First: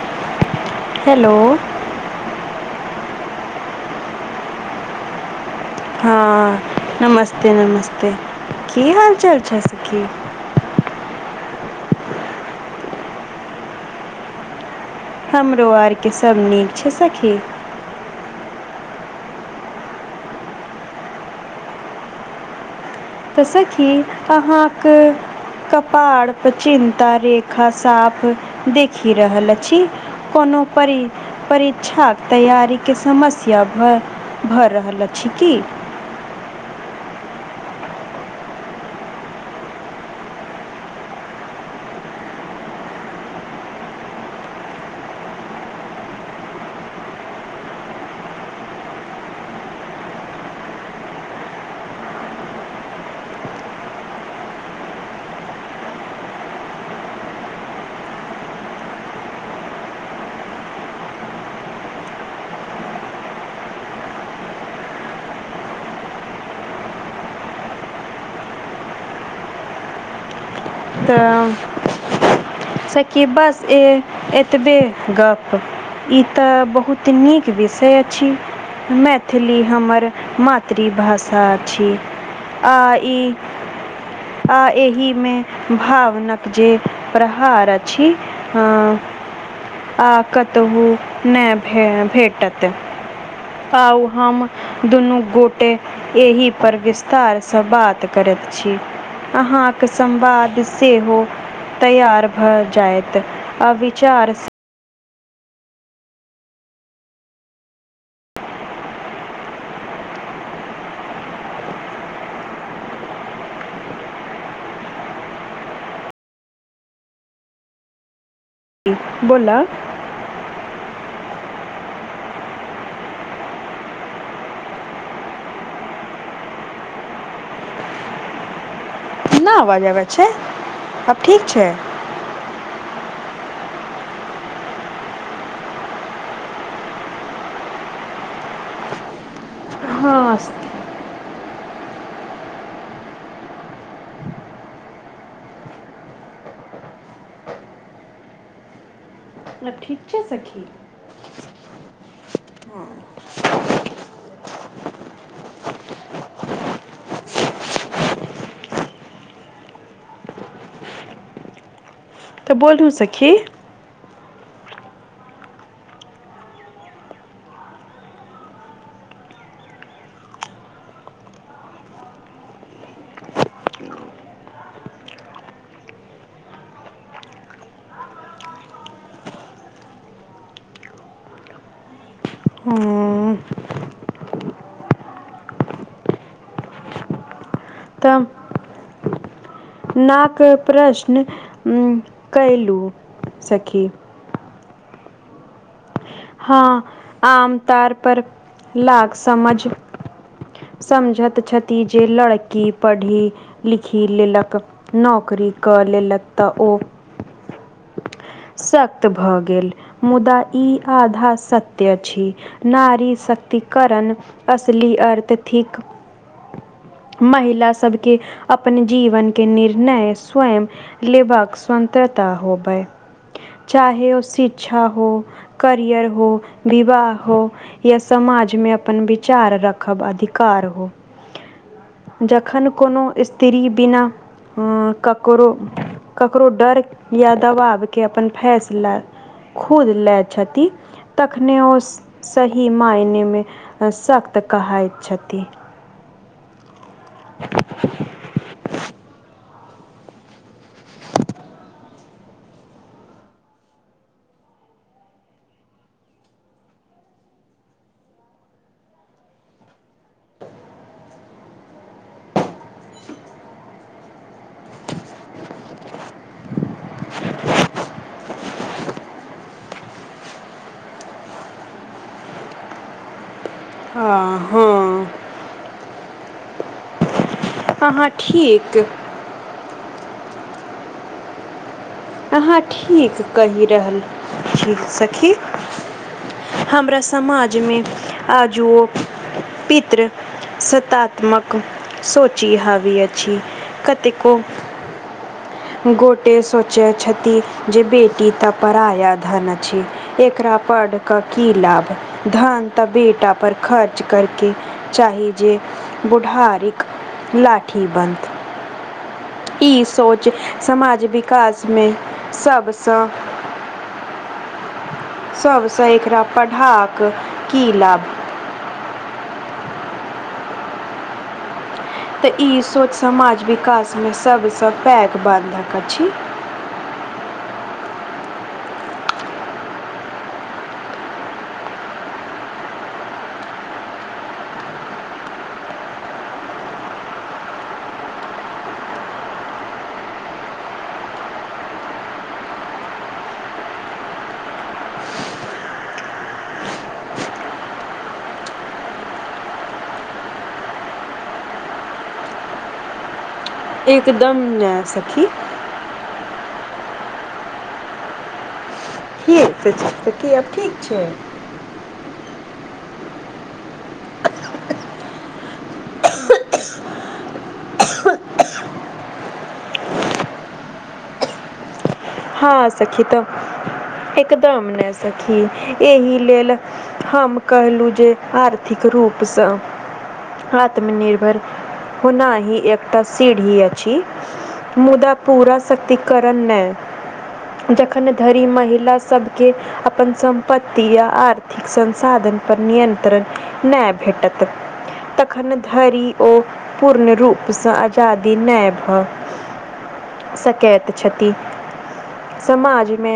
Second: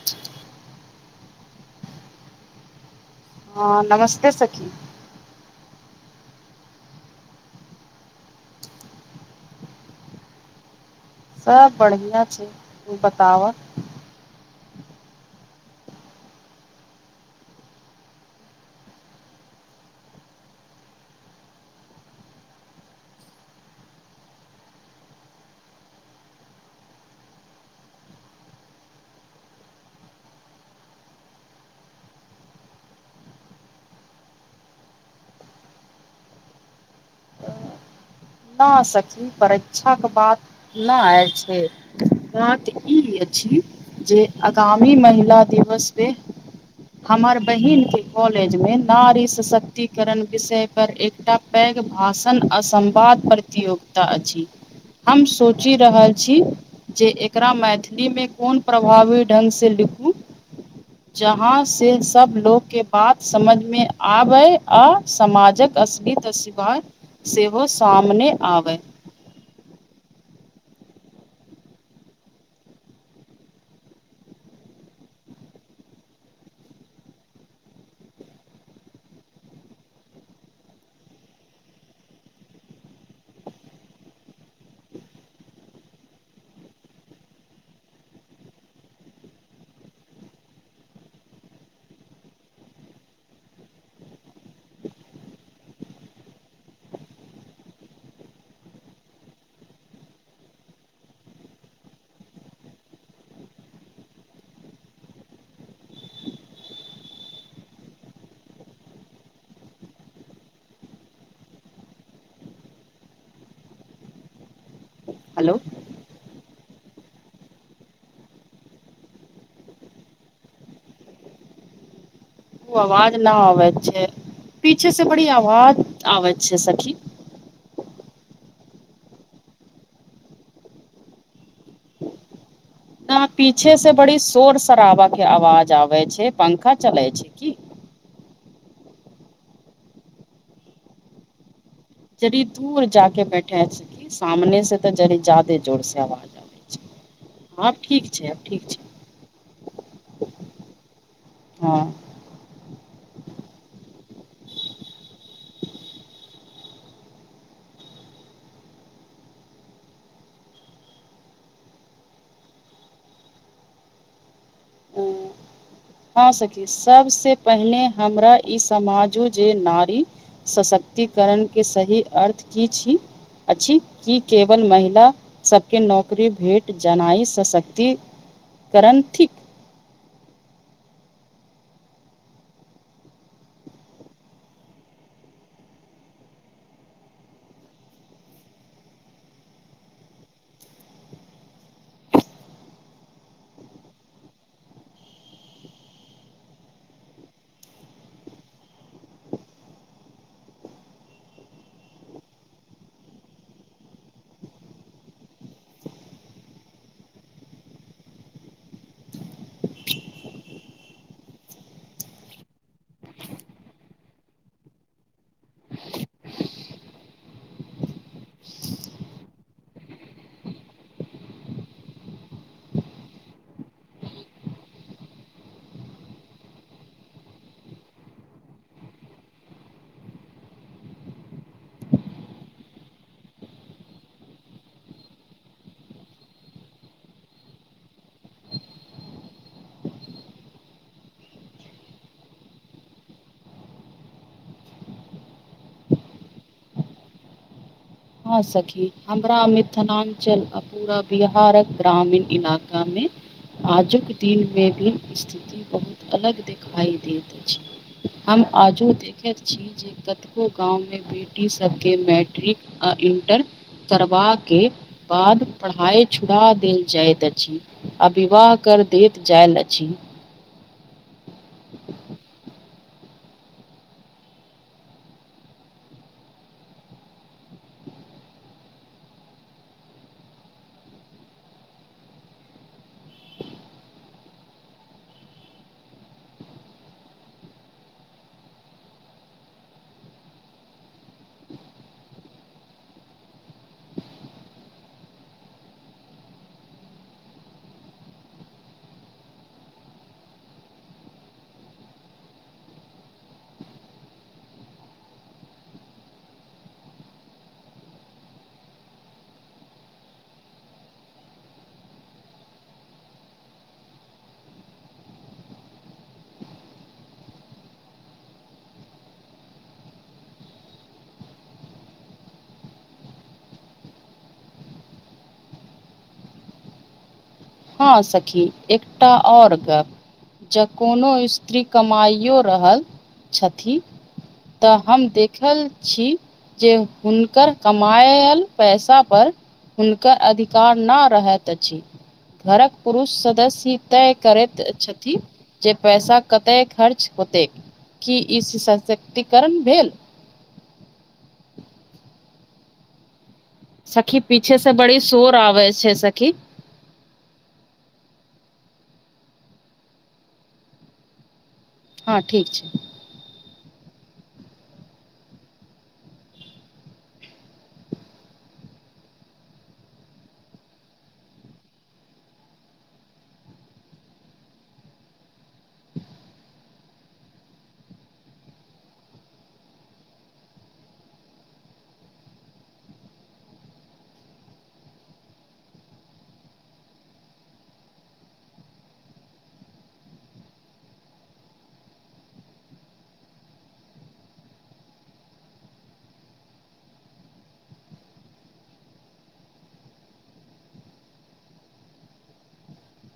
हँ हेलो हँ नमस्ते सखी हँ नमस्ते नमस्ते की हाल चाल छै सखी सब बढ़िया छै तू बताव हमरो आरके सभ नीक छै सखी तऽ सखी अहाँ के कपाड़ पे चिन्ता रेखा साफ देखि रहल अछि कोनो परी परीक्षाक तैयारी के समस्या भ भऽ रहल अछि की न सखी परीक्षा के बात नहि आय छै वा तऽ कि ई अछि जे आगामी महिला दिवस पे हमर बहिन के कॉलेज मे नारी सशक्तिकरण विषय पर एकटा पैघ भाषण आ संवाद प्रतियोगिता अछि हम सोचि रहल छी जे एकरा मैथिली मे कोन प्रभावी ढंग से लिखू जहां से सब लोग के बात समझ में आबै आ समाजक असली तसी सेहो सामने आब तऽ शकीबस ए एतबे गप ई तऽ बहुत नीक विषय अछि मैथिली हमर मातृभाषा अछि आ ई आ एहिमे भावनक जे प्रहार अछि आ कतहु नहि भे भेटत आउ हम दुनू गोटे एहिपर विस्तार सँ बात करैत छी अहाँ के संवाद सेहो तैयार भ जायत आ विचार हेलो बोला ओ आवाज न आबैत छै पीछे से बड़ी आवाज आबैत छै सखी कतना आवाज आबै छै आब ठीक छै ना पीछे से बड़ी शोर शराबा के आवाज आबे छै पंखा चले छै की हँ स जड़ी दूर जाक बैठे छी सामने से त जरी जादे जोर से आवाज आब ठीक छै आब ठीक छै आब ठीक छै सखी हँ हँ तऽ बोलू सखी हँ सखी सबस पहिने हमरा ई समाजु जे नारी सशक्तिकरण के सही अर्थ की छी अछि की केवल महिला सबके नौकरी भेट जनाई सशक्तिकरण थिक ह तब नाक प्रश्न कैलू सखी हँ आमतार पर लााग समझ समझत छती जे लड़की पढ़ी लिखी लेलक नौकरी कर लेलक तऽ ओ सत्त भऽ गेल मुदा ई आधा सत्य छी नारी सक्तिकरण असल अर्थ थिक महिला सबके अपनने जीवन के निर्णय स्वयं लेबक स्वंत्रत्रता होबै चाहे ओ शिक्षा हो करियर हो विवाह हो या समाजमे अपन विचार रखब अधिकार हो जखन कोनो स्त्री बिना ककरो ककरो डर या दबावके अपन फैँसला खुद लए छथि तखने ओ सही मायने मे सख्त कहाइत छथि हँ सखी हमरा मिथिलाञ्चल आ पूरा बिहारक ग्रामीन इलाका मे आजुक दिन मे भ स्थिति बहुत अलग देखिाई दैत अछि हम आजो देखैत छी जे कतेको गाम मे बेटी सभके मैट्रिक आ इणटर करबाक बाद पढ़ाइ छुड़ा देल जाइत अछि अविवाह कर दैत जायल अछि आ हँ अहाँ ठीक अहाँ ठीक कहि रहल छी सखी हमरा समाज मे आजू पित्र स्तात्मक सोची हवी अछि कतेको गोटे सोचैत छथि जे बेटी तऽ पराया धन अछि एकरा पड का की लाभ धन तऽ बेटा पर खर्च करके चाहि जे गुढ़ारिक लाठी बनि ई सोच समाज विकासमे सबसँ सभसँ एकरा पढ़ाक की लाभ तऽ ई सोच समाज विकासमे सबसँ पैघ बन्धक अछि हँ सखी एकटा और गप जँ कोनो स्त्री कमाइओ रहल छथि तऽ हम देखल छी जे हुनकर कमाायल पैसा पर हुनकर अधिकार नहि रहैत अछि घरक पुरुष सदस्य तय करैत छथिन जे पैसा कते खर्च होते की ई सशक्तिकरण भेल सखी एकदम पीछे से नै बड़ी सखी। शोर आबै छै सखी ठीक छै ठीक से की आब ठीक छै हँ ठीक छै हँ सखी तऽ एकदर्म ने सखी इह लेल हम कहलहुँ जे आर्थिक रूप सँ आत्मनिर्भर होनाही एकटा सीढी अछि मुदा पूरा सशक्तीकरण नहि जखन धरि महिला सभके अपन सम्प्तति या आर्थिक संसाधन पर नियंत्रण नहि भेटत तखन धरि ओ पूर्ण रूप सँ आजादी नहि भऽ सकैत छथि समाज मे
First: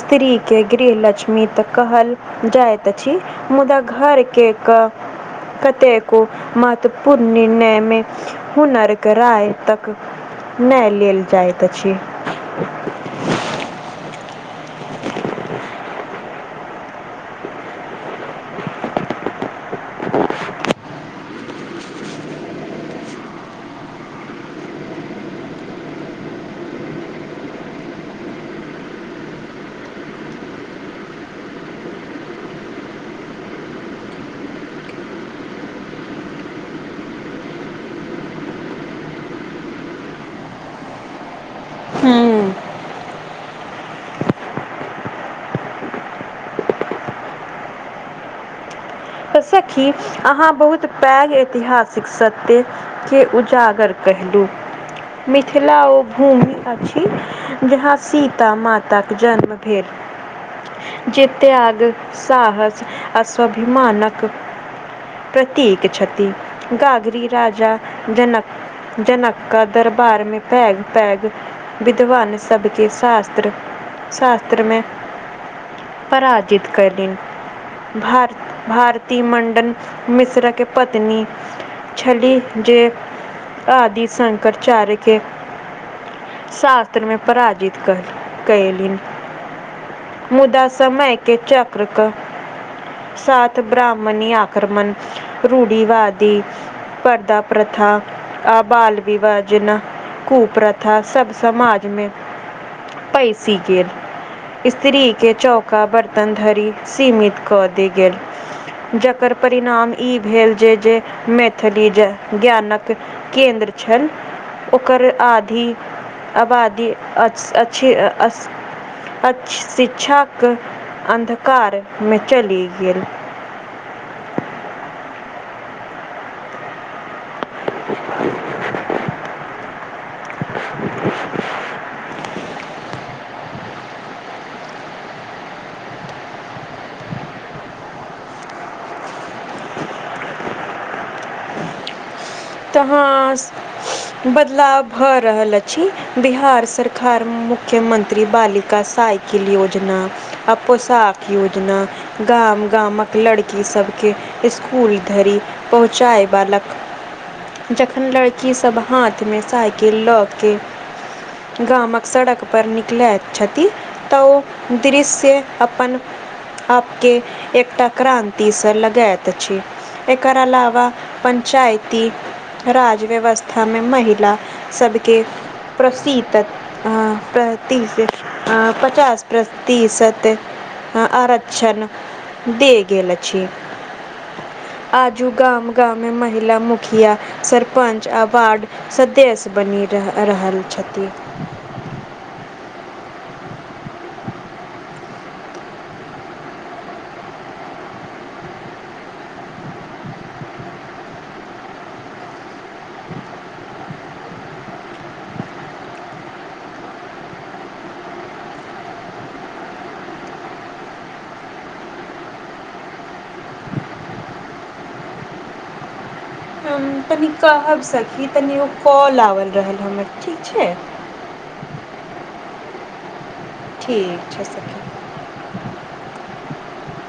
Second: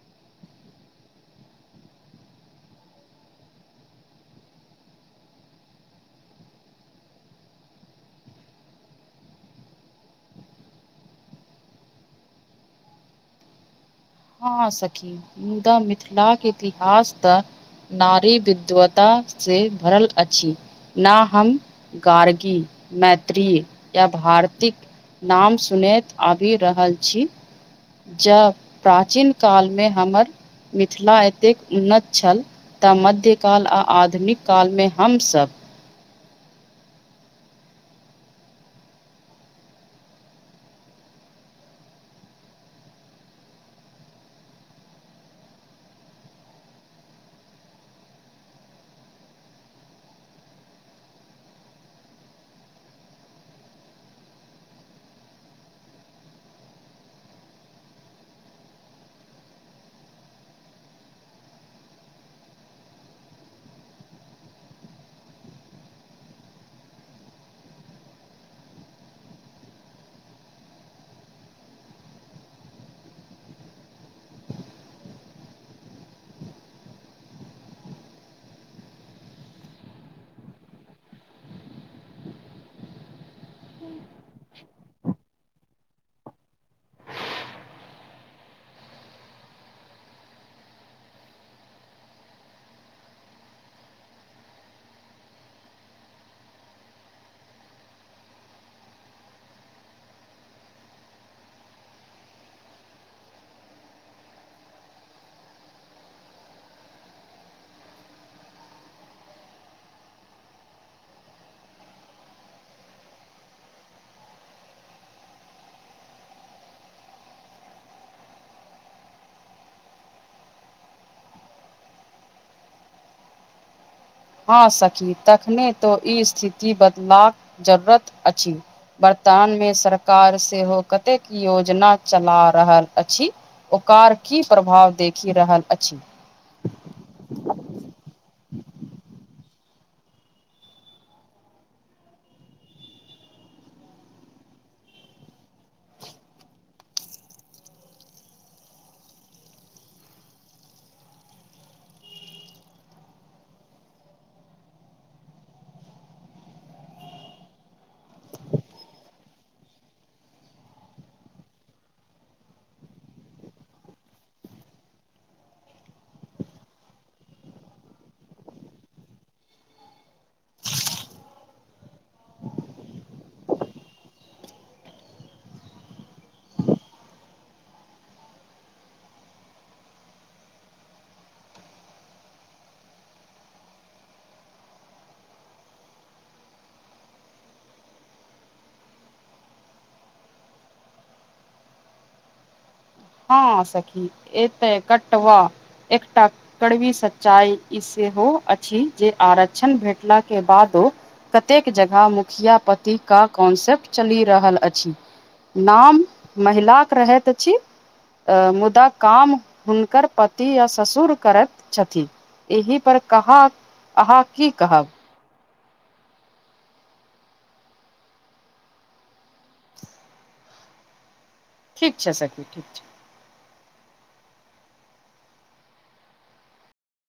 स्त्री के गृह लक्ष्मी तऽ कहल जाइत अछि मुदा घर के कऽ कते को महत्वपूर्ण निर्णय मे हुनर कराय तक नहि लेल जाइत अछि [unintelligible] हँ सखी मुदा मिथिलाक के इतिहास तऽ नारी विद्वता से भरल अछि न हम गार्गी मत्रीय या भारतिक नाम सुनैत आबि रहल छी जब प्राचीन काल मे हमर मिथिला एतेक उन्नत छल तऽ मध्य काल आ आधुनिक काल मे हमसभ तऽ सखी अहाँ बहुत पैघ ऐतिहासिक सत्य के उजागर कलू मिथिला ओ भूमि अछि जहाँ सीता माताक जन्म भेलर जेते त्यग साहस अस्वाभिमानक प्रतीक छथि गाग्री राजा जनक जनका दरबार मे पेग पेग विध्वान सभके शास्त्र शास्त्रमे पराजित करलनि भार भार ती मं्डन मिश्र के पत्नी छली जे आदि शङकरचारके शास्त्रमें पराजित कर कयलिन मुदा समय के चक्रक साथ ब्राह्मणी आक्रमण रूढ़ीवादी परदा प्रथा आ बाल विबाहजना कूप्रथा सब समाजमे पैसी गेल स्त्रीके चौका बर्तन धरि सीमित कऽ देल गेल जकर परिणाम ई भेल जे जे मैथिली ज्ञानक केन्द्र छल ओकर आधि आबादी अ अछी अस अच्छी शिक्षाक अन्धकार मे चली गेल ह सकी तखने तो ई स्थिति बदलबाक जरूरत अछि वर्तमान मे सरकार सेहो कतेक योजना चला रहल अछि ओकार की प्रभाव देखि रहल अछि तहाँ बदलाव भऽ रहल अछि बिहार सरकार मुख्यमंत्री बालि का साइकिल योजना अपो सााक योजना गाम गामक लड़कीसभके इसकुल धरि पहुँचयवालक जखन लड़कीसभ हाथमे साइकिल लऽ के गामक सड़क पर निकल अ छाती तऽ ओ दृश्य अपन आपके एकटा क्रानति स लगायैत अछि एक अलवा पञ्चायत राज व्यवस्थामे महिला सभके प्रसितन अ पतीस आ पचास प तीसत आरक्षण दे गेल अछि आजू गाम गामे महिला मुख मुखिया सरपञ्च आ वार्ड सदस्य बनि रहल छथिन हँ सखि एतै कटव एकटा कड़वी सच्चाइ इ सेहो अछि जे आरक्षण भेटला के बादो कतेक जगह मुखिया पतिके कॉन्सेप्ट चलि रहल अछि नाम महिलाक रहैत अछि मुदा काम हुनकर पति आ ससुर करैत छथिन एहि पर कहाँ अहाँ की कहब ह तनि कहब सखी तनि ओ कॉल आओल रहल हमर ठीक छै ठीक छै सखी ठीक छै ठीक छै सखि